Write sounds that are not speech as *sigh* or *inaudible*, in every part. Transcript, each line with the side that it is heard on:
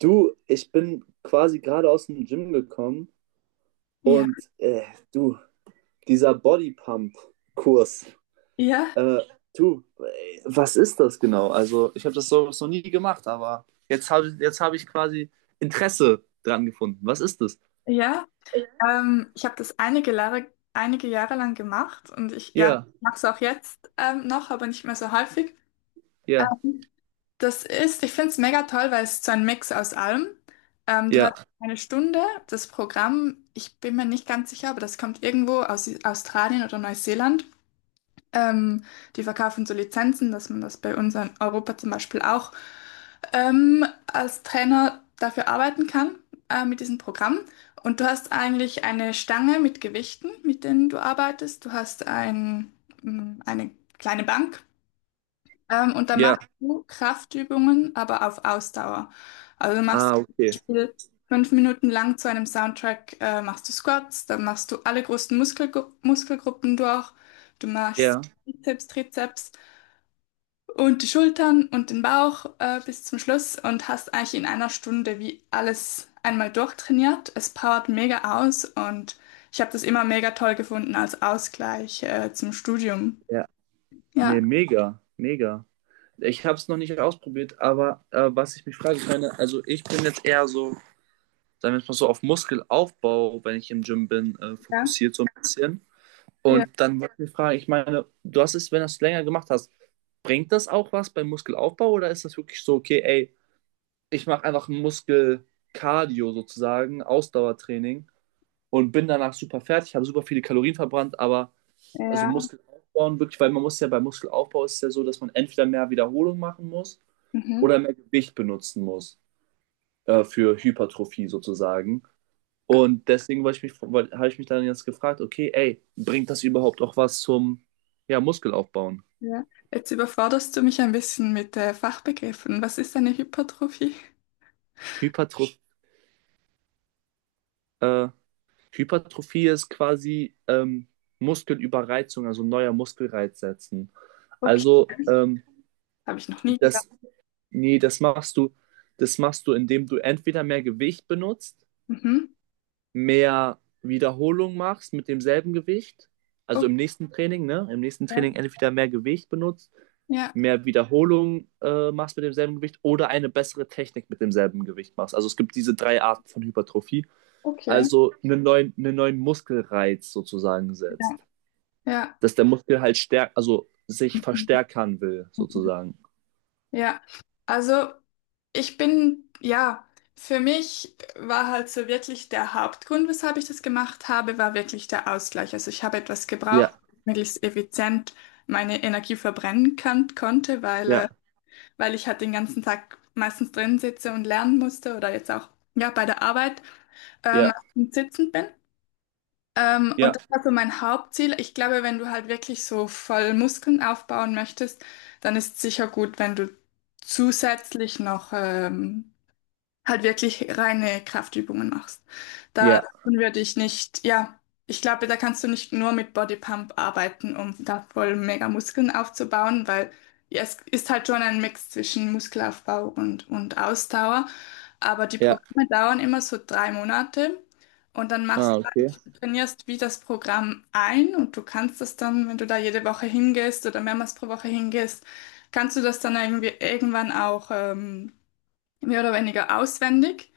right: Du, ich bin quasi gerade aus dem Gym gekommen
left: Ja,
right: und du, dieser Bodypump-Kurs,
left: ja,
right: äh, du, was ist das genau? Also, ich habe das so noch nie gemacht, aber jetzt hab ich quasi Interesse dran gefunden. Was ist das?
left: ja. Ich habe das einige Jahre lang gemacht und ich, ja,
right: Ja,
left: mache es auch jetzt noch, aber nicht mehr so häufig.
right: ja,
left: Ähm, Ich finde es mega toll, weil es so ein Mix aus allem. Du hast
right: ja,
left: eine Stunde, das Programm, ich bin mir nicht ganz sicher, aber das kommt irgendwo aus Australien oder Neuseeland. Ähm, Die verkaufen so Lizenzen, dass man das bei uns in Europa zum Beispiel auch als Trainer dafür arbeiten kann, mit diesem Programm. Und du hast eigentlich eine Stange mit Gewichten, mit denen du arbeitest. Du hast eine kleine Bank, und dann
right: ja.
left: machst du Kraftübungen, aber auf Ausdauer. Also du machst zum
right: Ah, okay.
left: Beispiel 5 Minuten lang zu einem Soundtrack, machst du Squats, dann machst du alle großen Muskelgruppen durch. Du machst
right: Ja,
left: Bizeps, Trizeps und die Schultern und den Bauch bis zum Schluss und hast eigentlich in einer Stunde wie alles einmal durchtrainiert. Es powert mega aus und ich habe das immer mega toll gefunden als Ausgleich zum Studium.
right: ja.
left: Ja,
right: Nee, mega, mega. Ich habe es noch nicht ausprobiert, aber was ich mich frage, ich meine, also ich bin jetzt eher so, sagen wir jetzt mal so, auf Muskelaufbau, wenn ich im Gym bin,
left: ja,
right: fokussiert so ein bisschen.
left: ja,
right: Und dann wollte ich mich fragen, ich meine, du hast es, wenn du es länger gemacht hast, bringt das auch was beim Muskelaufbau? Oder ist das wirklich so, okay, ey, ich mache einfach Muskelkardio sozusagen, Ausdauertraining, und bin danach super fertig, habe super viele Kalorien verbrannt, aber also
left: ja,
right: Muskel aufbauen wirklich, weil man muss ja, beim Muskelaufbau ist es ja so, dass man entweder mehr Wiederholung machen muss
left: mhm,
right: oder mehr Gewicht benutzen muss, für Hypertrophie sozusagen. Und deswegen wollte ich mich, habe ich mich dann jetzt gefragt, okay, ey, bringt das überhaupt auch was zum, ja, Muskelaufbauen?
left: ja. Jetzt überforderst du mich ein bisschen mit Fachbegriffen. Was ist eine Hypertrophie?
right: Hypertroph äh, Hypertrophie ist quasi Muskelüberreizung, also neuer Muskelreiz setzen.
left: Okay,
right: Also
left: habe ich noch nie gehört.
right: das, nee, das machst du, indem du entweder mehr Gewicht benutzt,
left: Mhm,
right: mehr Wiederholung machst mit demselben Gewicht, also
left: okay,
right: im nächsten Training, ne? Im nächsten Training entweder mehr Gewicht benutzt,
left: ja,
right: mehr Wiederholung machst mit demselben Gewicht oder eine bessere Technik mit demselben Gewicht machst. Also es gibt diese drei Arten von Hypertrophie.
left: okay,
right: Also einen neuen Muskelreiz sozusagen
left: ja,
right: setzt.
left: ja.
right: Dass der Muskel halt stärk, also sich
left: Mhm.
right: verstärkern will, sozusagen.
left: Ja, also ich bin, ja, für mich war halt so wirklich der Hauptgrund, weshalb ich das gemacht habe, war wirklich der Ausgleich. Also ich habe etwas gebraucht,
right: Ja,
left: möglichst effizient meine Energie verbrennen kann, konnte, weil, äh,
right: ja,
left: weil ich halt den ganzen Tag meistens drin sitze und lernen musste oder jetzt auch ja, bei der Arbeit
right: ja,
left: sitzend bin. Und
right: ja,
left: das war so mein Hauptziel. Ich glaube, wenn du halt wirklich so voll Muskeln aufbauen möchtest, dann ist sicher gut, wenn du zusätzlich noch halt wirklich reine Kraftübungen machst. Da
right: ja,
left: würde ich nicht, ja, ich glaube, da kannst du nicht nur mit Bodypump arbeiten, um da voll mega Muskeln aufzubauen, weil ja, es ist halt schon ein Mix zwischen Muskelaufbau und Ausdauer. Aber die
right: ja.
left: Programme dauern immer so 3 Monate und dann
right: Ah,
left: machst du
right: okay.
left: eigentlich, du trainierst wie das Programm ein und du kannst das dann, wenn du da jede Woche hingehst oder mehrmals pro Woche hingehst, kannst du das dann irgendwie irgendwann auch mehr oder weniger auswendig.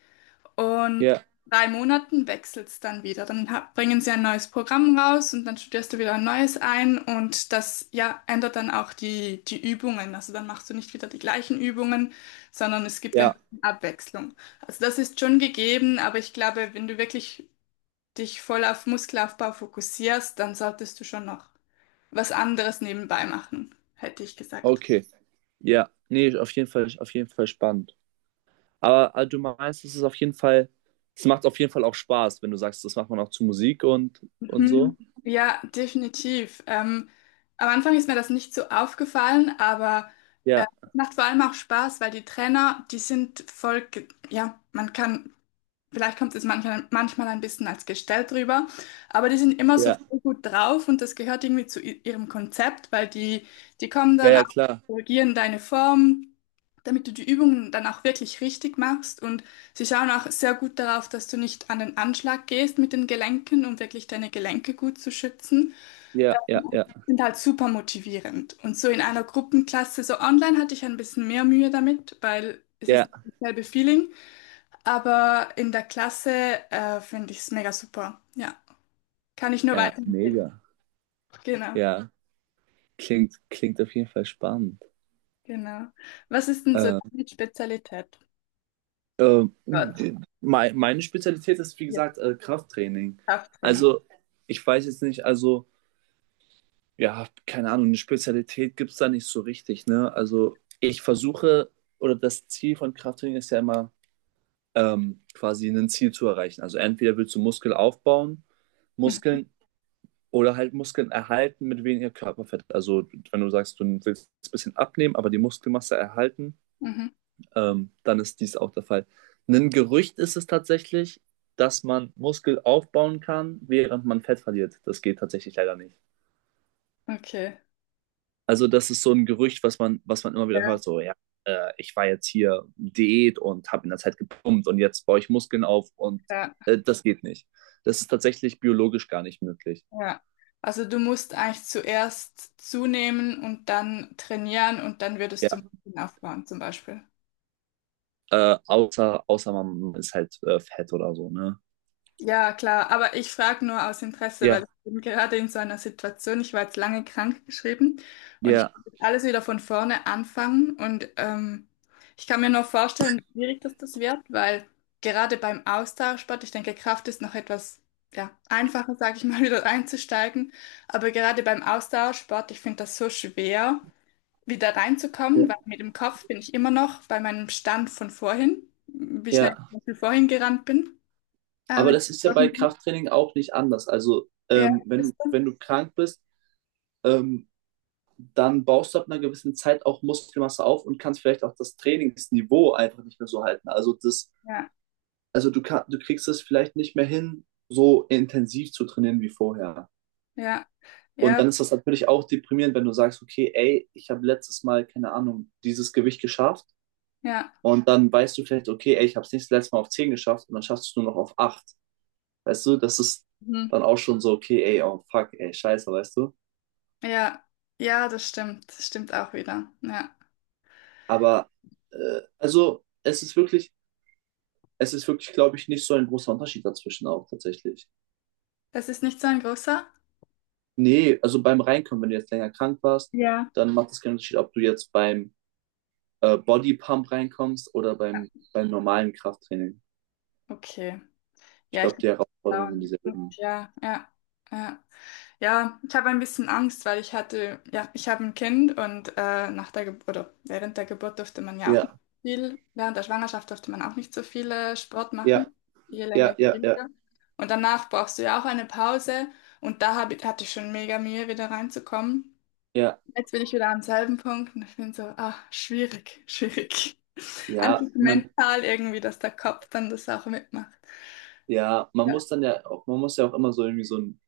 left: Und
right: Ja,
left: 3 Monaten wechselt es dann wieder. Dann bringen sie ein neues Programm raus und dann studierst du wieder ein neues ein. Und das, ja, ändert dann auch die Übungen. Also dann machst du nicht wieder die gleichen Übungen, sondern es gibt ein
right: ja,
left: bisschen Abwechslung. Also das ist schon gegeben, aber ich glaube, wenn du wirklich dich voll auf Muskelaufbau fokussierst, dann solltest du schon noch was anderes nebenbei machen, hätte ich gesagt.
right: okay. Ja, nee, auf jeden Fall spannend. Aber du meinst, es ist auf jeden Fall, es macht auf jeden Fall auch Spaß, wenn du sagst, das macht man auch zu Musik und so.
left: Mhm. Ja, definitiv. Am Anfang ist mir das nicht so aufgefallen, aber
right: Ja,
left: es macht vor allem auch Spaß, weil die Trainer, die sind voll, ge- ja, man kann Vielleicht kommt es manchmal ein bisschen als gestellt rüber, aber die sind immer so
right: ja,
left: voll gut drauf und das gehört irgendwie zu ihrem Konzept, weil die kommen
right: ja,
left: dann auch,
right: ja, klar.
left: korrigieren deine Form, damit du die Übungen dann auch wirklich richtig machst und sie schauen auch sehr gut darauf, dass du nicht an den Anschlag gehst mit den Gelenken, um wirklich deine Gelenke gut zu schützen
right: Ja, ja,
left: und
right: ja,
left: sind halt super motivierend. Und so in einer Gruppenklasse, so online hatte ich ein bisschen mehr Mühe damit, weil es ist
right: ja,
left: nicht dasselbe Feeling. Aber in der Klasse finde ich es mega super. Ja, kann ich nur
right: ja,
left: weiterempfehlen.
right: mega.
left: Genau,
right: Ja, klingt, klingt auf jeden Fall spannend.
left: genau. Was ist denn so
right: Äh,
left: deine Spezialität dort?
right: Meine Spezialität ist, wie
left: Ja.
right: gesagt, Krafttraining.
left: Krafttraining.
right: Also, ich weiß jetzt nicht, also, ja, keine Ahnung, eine Spezialität gibt es da nicht so richtig, ne? Also ich versuche, oder das Ziel von Krafttraining ist ja immer, quasi ein Ziel zu erreichen. Also entweder willst du Muskel aufbauen,
left: Mhm.
right: Muskeln, oder halt Muskeln erhalten mit weniger Körperfett. Also wenn du sagst, du willst ein bisschen abnehmen, aber die Muskelmasse erhalten,
left: Mhm.
right: dann ist dies auch der Fall. Ein Gerücht ist es tatsächlich, dass man Muskel aufbauen kann, während man Fett verliert. Das geht tatsächlich leider nicht.
left: Okay.
right: Also, das ist so ein Gerücht, was man immer wieder
left: Ja,
right: hört, so, ja, ich war jetzt hier Diät und habe in der Zeit gepumpt und jetzt baue ich Muskeln auf, und
left: ja,
right: das geht nicht. Das ist tatsächlich biologisch gar nicht möglich.
left: ja. Also du musst eigentlich zuerst zunehmen und dann trainieren und dann würdest du
right: Ja,
left: Muskeln aufbauen zum Beispiel.
right: außer, außer man ist halt fett oder so, ne?
left: Ja, klar, aber ich frage nur aus Interesse, weil
right: Ja,
left: ich bin gerade in so einer Situation, ich war jetzt lange krankgeschrieben und ich
right: ja,
left: muss jetzt alles wieder von vorne anfangen und ich kann mir nur vorstellen, wie schwierig das wird, weil gerade beim Austauschsport, ich denke, Kraft ist noch etwas ja, einfacher, sage ich mal, *laughs* wieder einzusteigen, aber gerade beim Austauschsport, ich finde das so schwer, wieder
right: ja,
left: reinzukommen, weil mit dem Kopf bin ich immer noch bei meinem Stand von vorhin, wie schnell
right: ja.
left: ich zum Beispiel vorhin gerannt bin.
right: Aber
left: Ähm,
right: das ist ja bei Krafttraining auch nicht anders. Also,
left: ja, ist
right: wenn,
left: so.
right: wenn du krank bist, ähm, dann baust du ab einer gewissen Zeit auch Muskelmasse auf und kannst vielleicht auch das Trainingsniveau einfach nicht mehr so halten. Also, das,
left: Ja,
right: also du kann, du kriegst es vielleicht nicht mehr hin, so intensiv zu trainieren wie vorher.
left: ja,
right: Und
left: ja,
right: dann ist das natürlich auch deprimierend, wenn du sagst, okay, ey, ich habe letztes Mal, keine Ahnung, dieses Gewicht geschafft.
left: ja,
right: Und dann weißt du vielleicht, okay, ey, ich habe es nicht, das letzte Mal auf 10 geschafft, und dann schaffst du es nur noch auf 8. Weißt du, das ist
left: mhm.
right: dann auch schon so, okay, ey, oh fuck, ey, scheiße, weißt du.
left: Ja, ja, das stimmt. Das stimmt auch wieder. Ja.
right: Aber also es ist wirklich, glaube ich, nicht so ein großer Unterschied dazwischen auch tatsächlich.
left: Das ist nicht so ein großer?
right: Nee, also beim Reinkommen, wenn du jetzt länger krank warst,
left: Ja.
right: dann macht es keinen Unterschied, ob du jetzt beim Bodypump reinkommst oder
left: Ja,
right: beim, beim normalen Krafttraining.
left: okay.
right: Ich
left: Ja, ich
right: glaube, die Herausforderungen sind
left: glaube.
right: dieselben.
left: Ja, ja, ja. Ja, ich habe ein bisschen Angst, weil ich hatte, ja, ich habe ein Kind und nach der Geburt oder während der Geburt durfte man ja auch nicht
right: Ja,
left: so viel, während der Schwangerschaft durfte man auch nicht so viel Sport
right: ja,
left: machen, je länger,
right: ja,
left: je
right: ja, ja,
left: weniger. Und danach brauchst du ja auch eine Pause und da hatte ich schon mega Mühe, wieder reinzukommen.
right: ja,
left: Jetzt bin ich wieder am selben Punkt und ich bin so, ah, schwierig, *laughs* schwierig.
right: ja,
left: Einfach
right: man,
left: mental irgendwie, dass der Kopf dann das auch mitmacht.
right: ja, man
left: Ja.
right: muss dann ja auch, man muss ja auch immer so irgendwie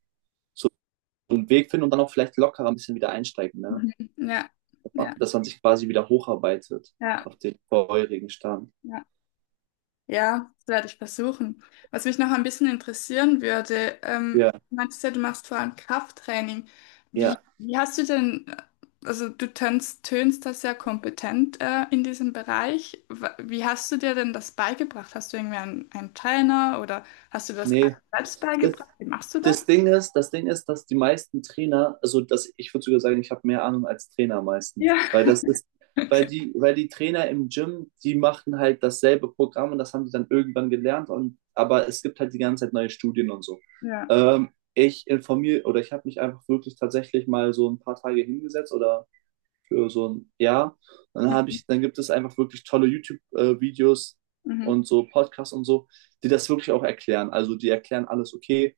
right: so einen Weg finden und dann auch vielleicht lockerer ein bisschen wieder einsteigen, ne?
left: Mhm. Ja, ja,
right: Dass man sich quasi wieder hocharbeitet
left: ja.
right: auf den vorherigen Stand.
left: Ja. Ja, das werde ich versuchen. Was mich noch ein bisschen interessieren würde,
right: Ja,
left: du meintest ja, du machst vor allem Krafttraining. Wie,
right: ja,
left: wie hast du denn, also du tönst da sehr kompetent in diesem Bereich. Wie hast du dir denn das beigebracht? Hast du irgendwie einen Trainer oder hast du das
right: nee,
left: alles selbst
right: das,
left: beigebracht? Wie machst du das?
right: das Ding ist, das Ding ist, dass die meisten Trainer, also dass, ich würde sogar sagen, ich habe mehr Ahnung als Trainer
left: Ja,
right: meistens, weil das ist,
left: *laughs* okay.
right: weil die Trainer im Gym, die machen halt dasselbe Programm und das haben die dann irgendwann gelernt, und aber es gibt halt die ganze Zeit neue Studien und so.
left: Ja.
right: Ich informiere, oder ich habe mich einfach wirklich tatsächlich mal so ein paar Tage hingesetzt oder für so ein Jahr. Dann habe
left: Mhm.
right: ich, dann gibt es einfach wirklich tolle YouTube-Videos
left: Mhm.
right: und so Podcasts und so, die das wirklich auch erklären. Also die erklären alles, okay,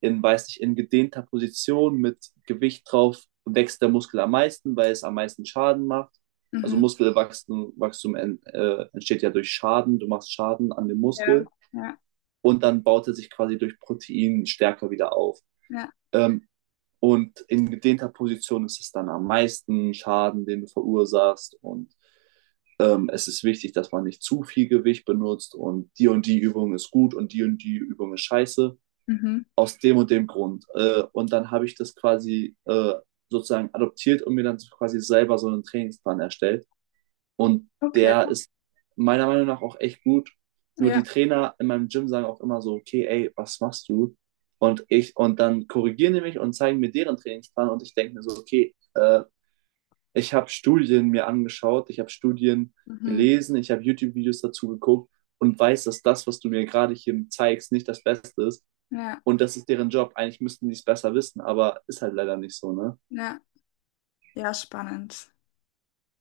right: in, weiß nicht, in gedehnter Position mit Gewicht drauf wächst der Muskel am meisten, weil es am meisten Schaden macht. Also
left: Mhm.
right: Muskelwachstum, Wachstum, entsteht ja durch Schaden. Du machst Schaden an dem
left: Ja.
right: Muskel
left: Ja.
right: und dann baut er sich quasi durch Protein stärker wieder auf.
left: Ja.
right: Ähm, und in gedehnter Position ist es dann am meisten Schaden, den du verursachst. Und es ist wichtig, dass man nicht zu viel Gewicht benutzt, und die Übung ist gut und die Übung ist scheiße
left: Mhm.
right: aus dem und dem Grund. Und dann habe ich das quasi sozusagen adoptiert und mir dann quasi selber so einen Trainingsplan erstellt. Und
left: Okay.
right: der ist meiner Meinung nach auch echt gut. Nur
left: Ja.
right: die Trainer in meinem Gym sagen auch immer so, okay, ey, was machst du? Und ich, und dann korrigieren die mich und zeigen mir deren Trainingsplan und ich denke mir so, okay, ich habe Studien mir angeschaut, ich habe Studien
left: Mhm.
right: gelesen, ich habe YouTube-Videos dazu geguckt und weiß, dass das, was du mir gerade hier zeigst, nicht das Beste ist.
left: Ja.
right: Und das ist deren Job. Eigentlich müssten die es besser wissen, aber ist halt leider nicht so, ne?
left: Ja. Ja, spannend.